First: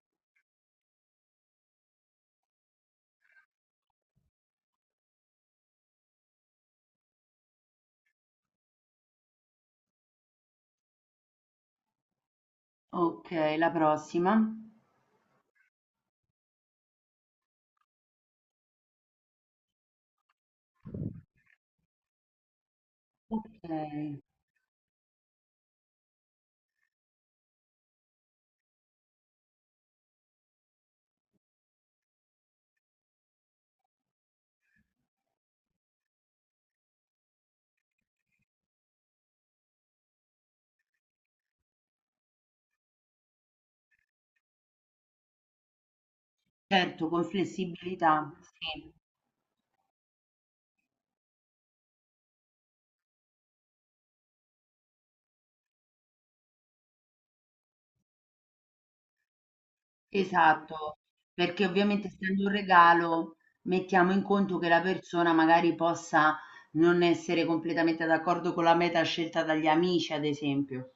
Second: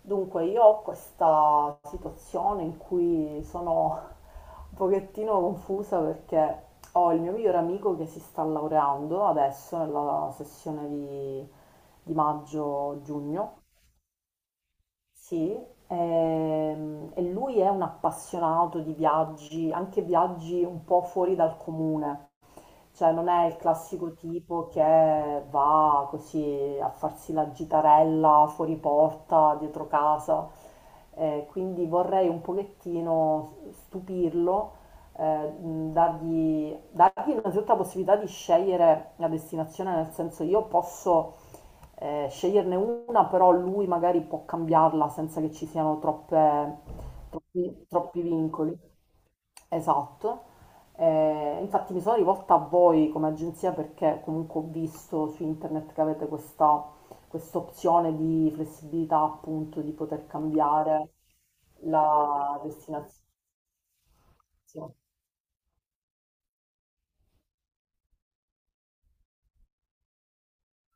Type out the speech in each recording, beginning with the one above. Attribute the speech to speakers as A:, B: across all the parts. A: Dunque, io ho questa situazione in cui sono un pochettino confusa perché ho il mio migliore amico che si sta laureando adesso nella sessione di
B: Okay,
A: maggio-giugno.
B: la prossima.
A: Sì, e lui è un appassionato di viaggi, anche viaggi un po' fuori dal comune, cioè non è il classico
B: Okay.
A: tipo che va così a farsi la gitarella fuori porta, dietro casa. Quindi vorrei un pochettino stupirlo, dargli innanzitutto la possibilità di scegliere la destinazione, nel senso io posso, sceglierne una, però lui magari può cambiarla senza che ci siano troppe-
B: Certo, con
A: troppi troppi
B: flessibilità,
A: vincoli.
B: sì,
A: Esatto. Infatti mi sono rivolta a voi come agenzia perché comunque ho visto su internet che avete questa opzione di flessibilità, appunto, di poter
B: esatto.
A: cambiare
B: Perché ovviamente essendo un
A: la destinazione.
B: regalo, mettiamo in conto che la persona magari possa non essere completamente d'accordo con la meta scelta dagli amici, ad esempio.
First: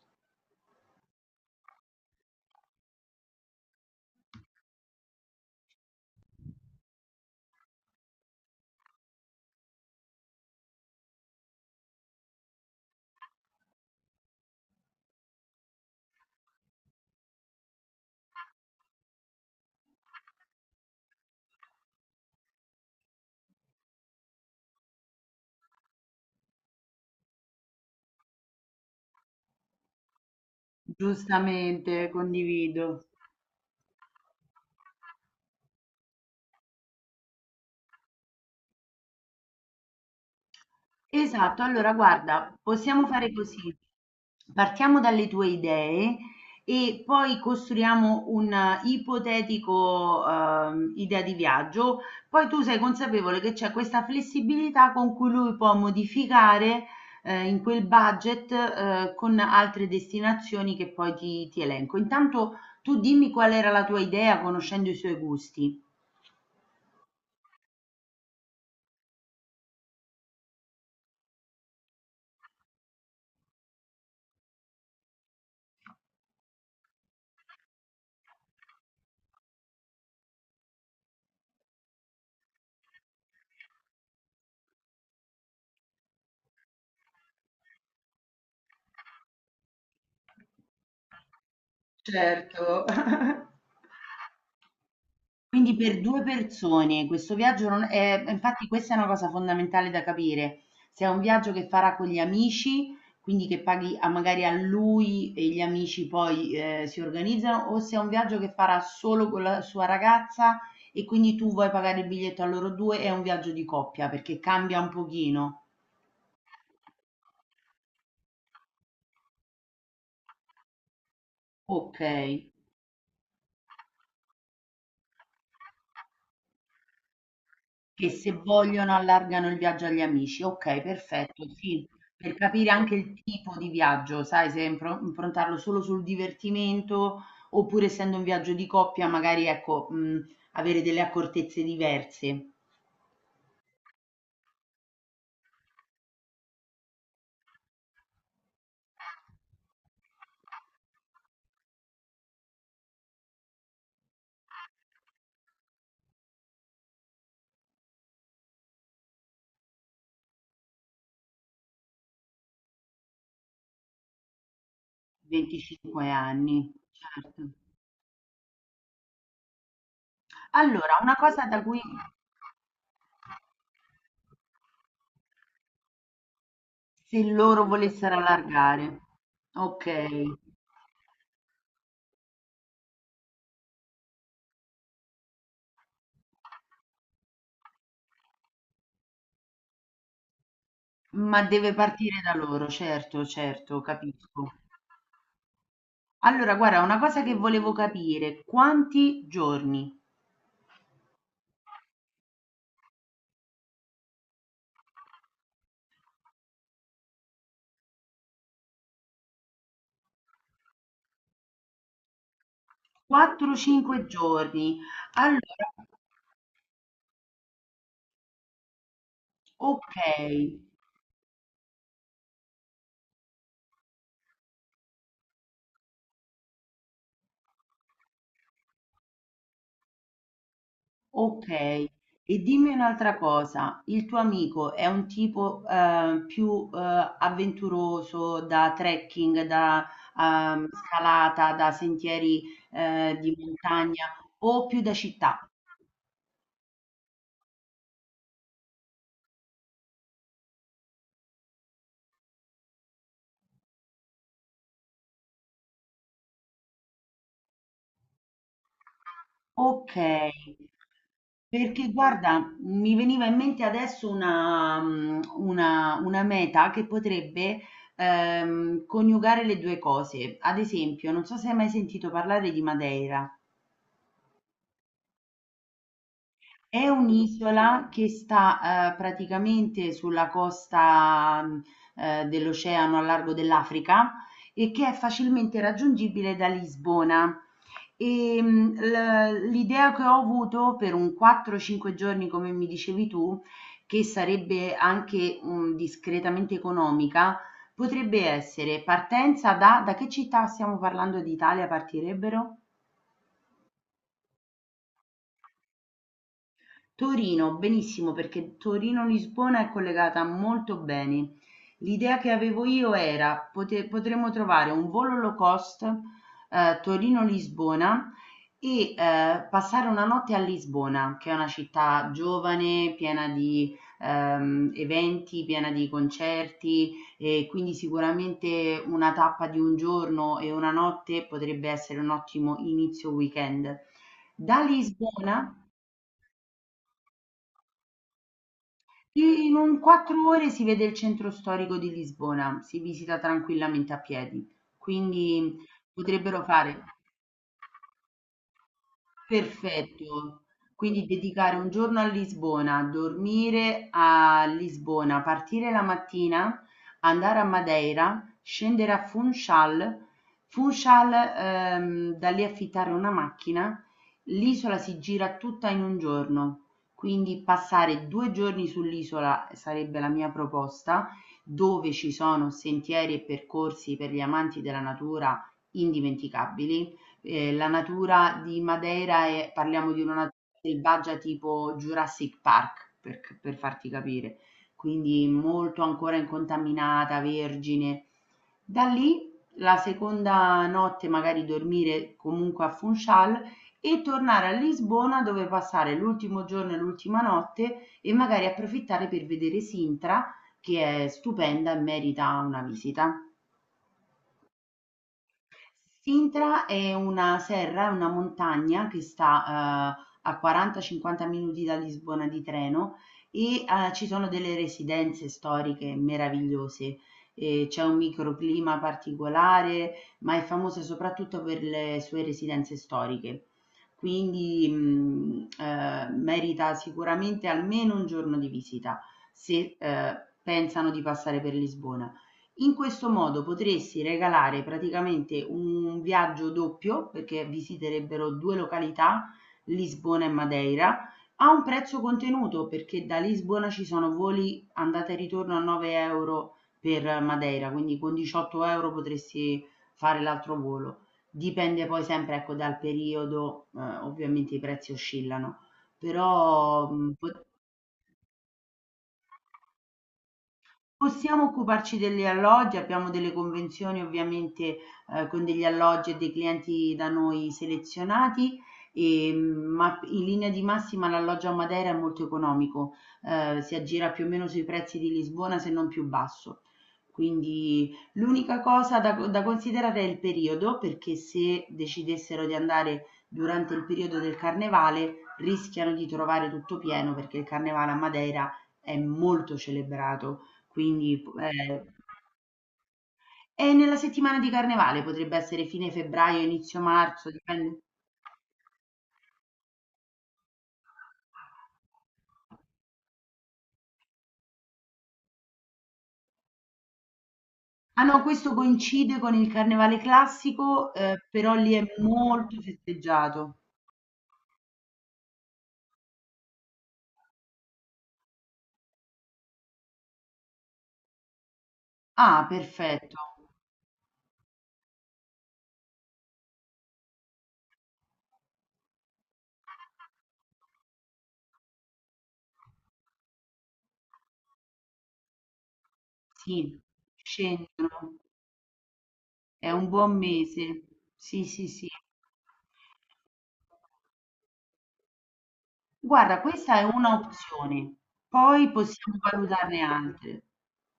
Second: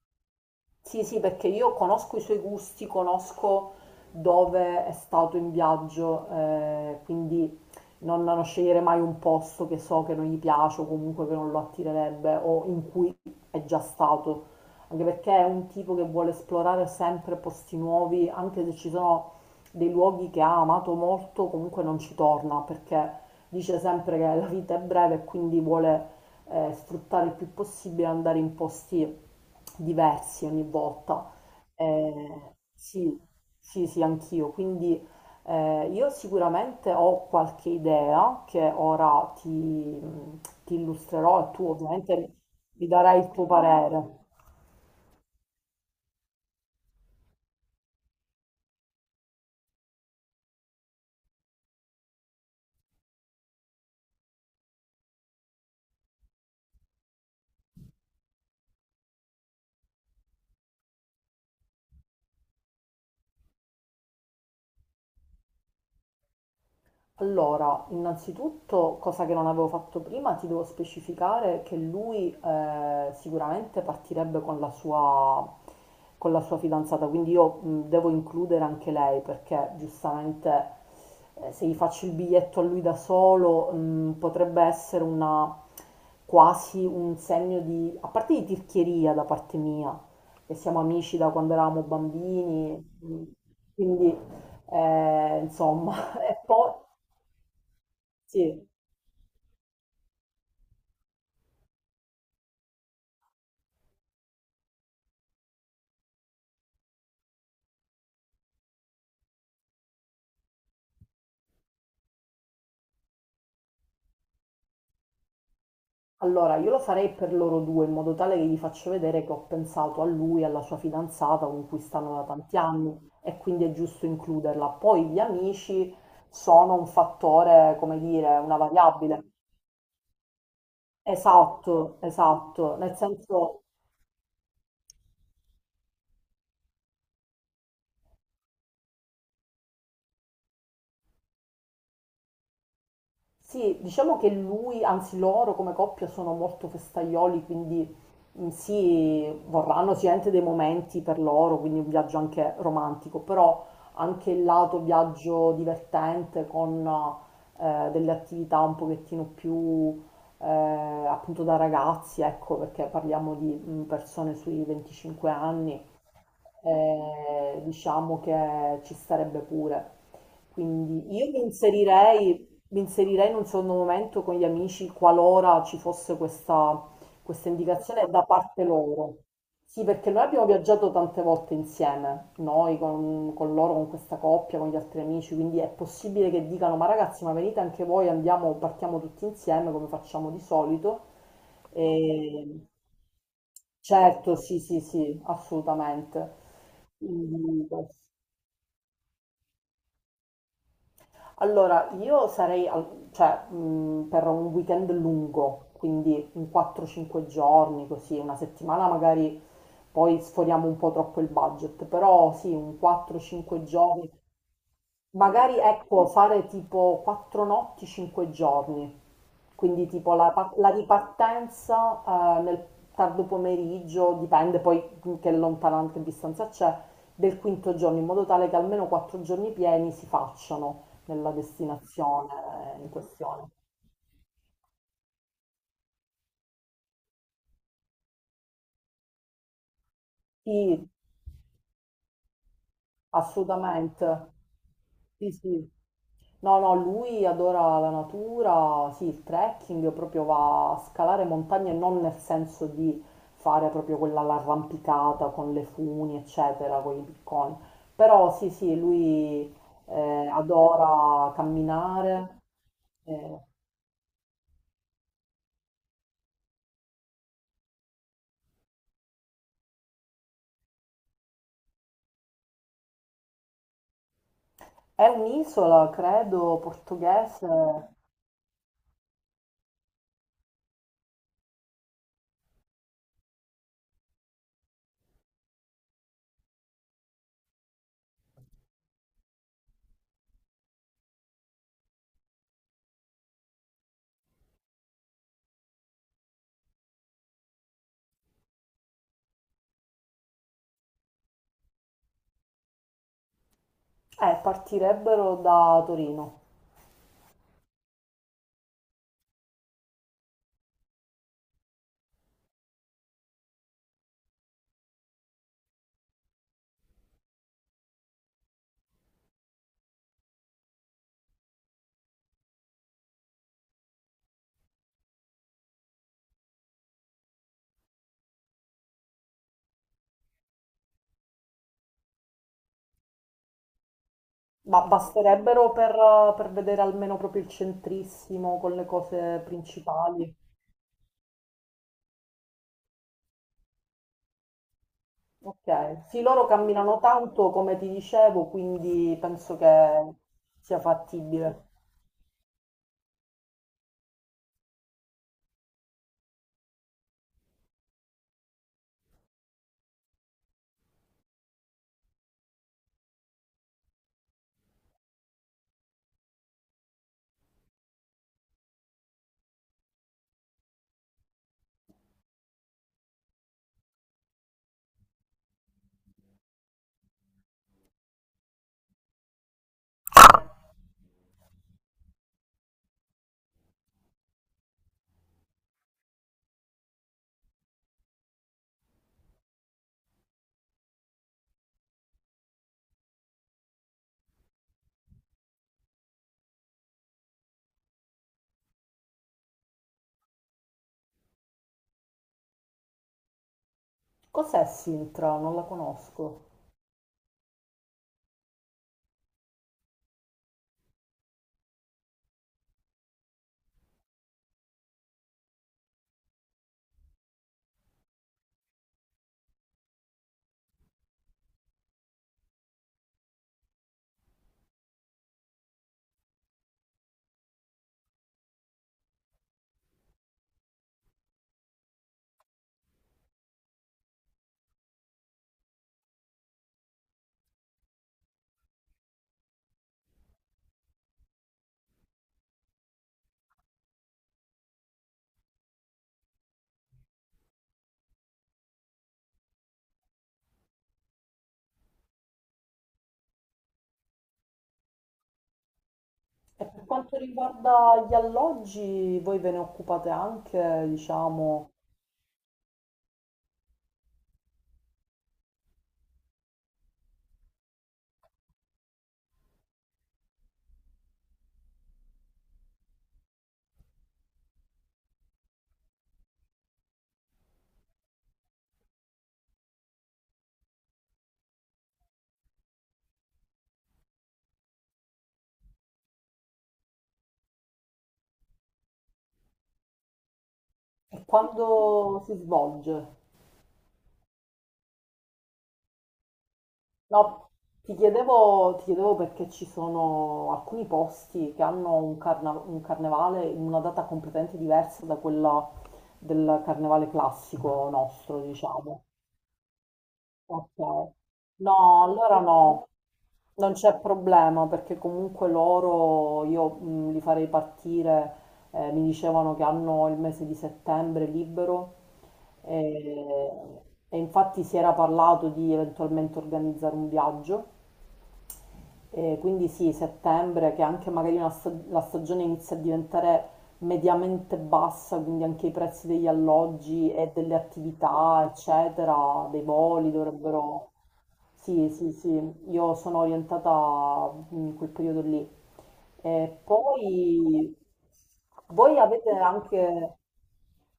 A: Sì, sì, perché io conosco i suoi gusti, conosco dove è stato in viaggio. Eh, quindi non scegliere mai un posto che so che non gli piace o comunque che non lo attirerebbe o in cui è già stato, anche perché è un tipo che vuole esplorare sempre posti nuovi. Anche se ci sono dei luoghi che ha amato molto, comunque non ci torna perché dice sempre che la vita è breve e quindi vuole, sfruttare il più possibile, andare in posti diversi ogni volta.
B: Giustamente, condivido.
A: Sì, sì, sì, anch'io. Quindi, io sicuramente ho qualche idea che ora ti illustrerò e
B: Esatto,
A: tu
B: allora
A: ovviamente
B: guarda,
A: mi
B: possiamo
A: darai il
B: fare
A: tuo
B: così.
A: parere.
B: Partiamo dalle tue idee e poi costruiamo un ipotetico idea di viaggio. Poi tu sei consapevole che c'è questa flessibilità con cui lui può modificare in quel budget con altre destinazioni che poi ti elenco. Intanto tu dimmi qual era la tua idea conoscendo i suoi gusti.
A: Allora, innanzitutto, cosa che non avevo fatto prima, ti devo specificare che lui, sicuramente partirebbe con con la sua fidanzata, quindi io, devo includere anche lei, perché giustamente, se gli faccio il biglietto a lui da solo, potrebbe essere una, quasi un segno di, a parte, di tirchieria da parte mia, che siamo amici da quando eravamo bambini.
B: Certo,
A: mh, quindi,
B: Quindi per
A: insomma,
B: 2
A: e poi...
B: persone questo viaggio non è infatti
A: Sì,
B: questa è una cosa fondamentale da capire. Se è un viaggio che farà con gli amici, quindi che paghi a magari a lui e gli amici poi, si organizzano, o se è un viaggio che farà solo con la sua ragazza e quindi tu vuoi pagare il biglietto a loro 2, è un viaggio di coppia perché cambia un pochino.
A: allora io lo farei per loro due, in modo tale che gli faccio vedere che ho pensato a lui, alla sua fidanzata con cui stanno da
B: Okay.
A: tanti anni, e quindi è giusto includerla. Poi gli amici sono un fattore, come
B: Che se
A: dire, una
B: vogliono
A: variabile.
B: allargano il viaggio agli amici. Okay, perfetto, sì,
A: Esatto,
B: per capire
A: esatto,
B: anche
A: nel
B: il tipo
A: senso.
B: di viaggio, sai, se impro improntarlo solo sul divertimento, oppure essendo un viaggio di coppia magari, ecco, mhmm, avere delle accortezze diverse.
A: Sì, diciamo che lui, anzi loro come coppia sono molto festaioli, quindi, sì, vorranno sicuramente dei momenti per loro, quindi un viaggio anche romantico, però anche il lato viaggio divertente, con, delle attività un pochettino più, eh, appunto, da ragazzi, ecco, perché parliamo di, persone sui 25 anni.
B: 25 anni, certo.
A: Diciamo che ci starebbe pure.
B: Allora,
A: Quindi
B: una
A: io mi
B: cosa da cui
A: inserirei, mi inserirei in un secondo momento con gli amici, qualora ci fosse
B: se
A: questa
B: loro
A: indicazione
B: volessero
A: da parte
B: allargare.
A: loro. Sì, perché noi
B: Okay,
A: abbiamo viaggiato tante volte insieme, noi con loro, con questa coppia, con gli altri amici, quindi è possibile che dicano: ma ragazzi, ma venite anche voi, andiamo, partiamo tutti insieme come facciamo di solito.
B: ma deve partire da
A: E...
B: loro, certo, certo,
A: Certo,
B: capisco.
A: sì, sì, sì, assolutamente.
B: Allora, guarda, una cosa che
A: Quindi,
B: volevo
A: questo.
B: capire, quanti giorni?
A: Allora, io sarei, cioè, per un weekend lungo, quindi un 4-5 giorni, così, una settimana magari poi sforiamo un po' troppo il budget, però sì, un 4-5
B: 4-5
A: giorni,
B: giorni. Allora,
A: magari, ecco, fare tipo 4 notti, 5 giorni, quindi tipo
B: ok,
A: la ripartenza, nel tardo pomeriggio, dipende poi che lontananza, che distanza c'è, del quinto giorno, in modo tale che almeno quattro giorni pieni si facciano nella
B: ok. E dimmi
A: destinazione, in
B: un'altra
A: questione.
B: cosa, il tuo amico è un tipo più avventuroso da trekking, da
A: Sì,
B: scalata, da sentieri di montagna
A: assolutamente.
B: o più da
A: Sì,
B: città?
A: sì. No, no, lui adora la natura, sì, il trekking, proprio va a scalare montagne, non nel senso di fare proprio quella l'arrampicata con le funi, eccetera, con i picconi. Però sì, sì, lui,
B: Okay.
A: adora
B: Perché
A: camminare.
B: guarda, mi veniva in
A: eh.
B: mente adesso una mhmm, una meta che potrebbe coniugare le 2 cose. Ad esempio, non so se hai mai sentito parlare di Madeira.
A: È un'isola, credo,
B: È
A: portoghese.
B: un'isola che sta praticamente sulla costa dell'oceano a largo dell'Africa e che è facilmente raggiungibile da Lisbona. E, l'idea che ho avuto per un 4-5 giorni, come mi dicevi tu, che sarebbe anche discretamente economica, potrebbe essere partenza da che città stiamo parlando d'Italia partirebbero?
A: Partirebbero da Torino.
B: Torino, benissimo perché Torino-Lisbona è collegata molto bene. L'idea che avevo io era potremmo trovare un volo low cost Torino-Lisbona e passare una notte a Lisbona, che è una città giovane, piena di eventi, piena di concerti e quindi sicuramente una tappa di un giorno e una notte potrebbe essere un ottimo inizio weekend. Da
A: Ma
B: Lisbona,
A: basterebbero per vedere almeno proprio il centrissimo con le cose
B: in un quattro
A: principali.
B: ore si vede il centro storico di Lisbona, si visita tranquillamente a piedi, quindi
A: Ok, sì,
B: potrebbero
A: loro
B: fare.
A: camminano tanto, come ti dicevo, quindi penso che
B: Perfetto.
A: sia
B: Quindi dedicare
A: fattibile.
B: un giorno a Lisbona, dormire a Lisbona, partire la mattina, andare a Madeira, scendere a Funchal, Funchal, da lì affittare una macchina. L'isola si gira tutta in un giorno, quindi passare due giorni sull'isola sarebbe la mia proposta, dove ci sono sentieri e percorsi per gli amanti della natura indimenticabili. La natura di Madeira è parliamo di una natura selvaggia tipo Jurassic Park, per farti capire, quindi molto ancora incontaminata, vergine. Da lì la seconda notte magari dormire comunque a Funchal e tornare a Lisbona dove passare l'ultimo giorno e l'ultima notte e magari approfittare per vedere Sintra che è stupenda e merita una visita.
A: Cos'è Sintra? Non la conosco.
B: Sintra è una serra, è una montagna che sta a 40, 50 minuti da Lisbona di treno e, ci sono delle residenze storiche meravigliose. E c'è un microclima particolare, ma è famosa soprattutto per le sue residenze storiche. Quindi, mhmm, merita sicuramente almeno un giorno di visita se, pensano di passare per Lisbona. In questo modo potresti regalare praticamente un viaggio doppio, perché visiterebbero due località, Lisbona e Madeira, a un prezzo contenuto, perché da Lisbona ci sono voli andata e ritorno a 9 euro per Madeira, quindi con 18 euro potresti fare l'altro volo. Dipende poi sempre, ecco, dal periodo, ovviamente i prezzi oscillano,
A: E per
B: però
A: quanto riguarda gli alloggi, voi ve ne occupate anche,
B: Possiamo
A: diciamo?
B: occuparci degli alloggi, abbiamo delle convenzioni ovviamente, con degli alloggi e dei clienti da noi selezionati, ehm, ma in linea di massima l'alloggio a Matera è molto economico, si aggira più o meno sui prezzi di Lisbona se non più basso. Quindi l'unica cosa da considerare è il periodo, perché se decidessero di andare durante il periodo del carnevale rischiano di trovare tutto pieno, perché il carnevale a Madeira è molto celebrato. Quindi
A: E
B: p
A: quando si svolge?
B: E nella settimana di carnevale potrebbe essere fine febbraio, inizio marzo,
A: No,
B: dipende.
A: ti chiedevo perché ci sono alcuni posti che hanno un, un carnevale in una data completamente diversa da quella del carnevale classico
B: Ah no,
A: nostro,
B: questo
A: diciamo.
B: coincide con il carnevale
A: Ok.
B: classico, però lì è
A: No, allora
B: molto
A: no,
B: festeggiato.
A: non c'è problema, perché comunque loro io, li farei partire. Mi dicevano che hanno il mese di settembre libero,
B: Ah, perfetto.
A: e infatti si era parlato di eventualmente organizzare un viaggio, e quindi sì, settembre, che anche magari una la stagione inizia a diventare mediamente bassa, quindi anche i prezzi degli
B: Sì,
A: alloggi e delle
B: scendono.
A: attività, eccetera, dei
B: È un
A: voli
B: buon mese.
A: dovrebbero...
B: Sì, sì, sì.
A: Sì, sì, sì, io sono orientata, in quel periodo lì.
B: Guarda,
A: E
B: questa è una
A: poi
B: opzione, poi
A: voi
B: possiamo
A: avete
B: valutarne
A: anche,
B: altre.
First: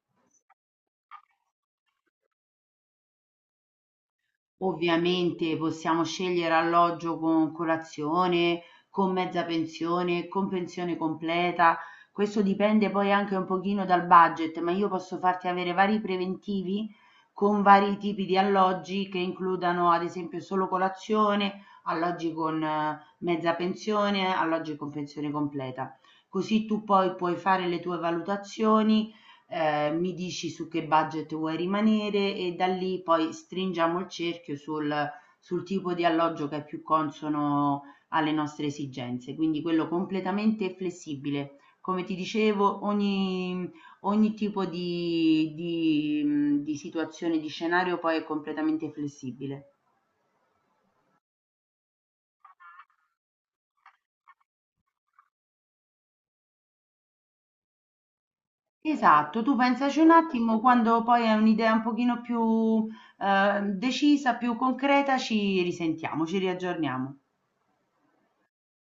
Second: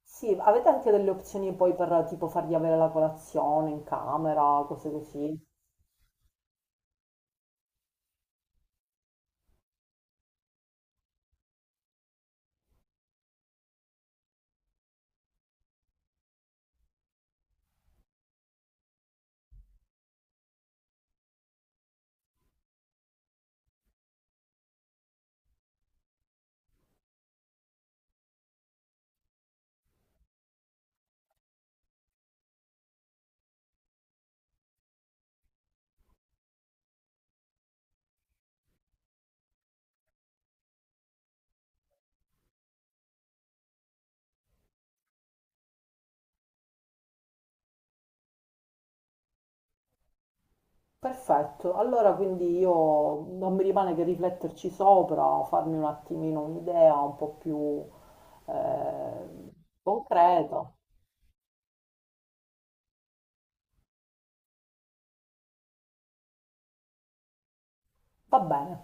A: sì, avete anche delle opzioni poi per tipo fargli avere la colazione in camera, cose così.
B: Ovviamente possiamo scegliere alloggio con colazione, con mezza pensione, con pensione completa. Questo dipende poi anche un pochino dal budget, ma io posso farti avere vari preventivi con vari tipi di alloggi che includano ad esempio solo colazione, alloggi con mezza pensione, alloggi con pensione completa. Così tu poi puoi fare le tue valutazioni mi dici su che budget vuoi rimanere e da lì poi stringiamo il cerchio sul tipo di alloggio che è più consono alle nostre esigenze. Quindi quello completamente flessibile. Come ti dicevo, ogni tipo di situazione, di scenario poi è completamente flessibile.
A: Perfetto, allora quindi io non mi rimane che rifletterci sopra, farmi un attimino un'idea un po' più,
B: Esatto,
A: eh,
B: tu pensaci un attimo,
A: concreta.
B: quando poi hai un'idea un pochino più decisa, più concreta, ci risentiamo, ci riaggiorniamo.
A: Va bene.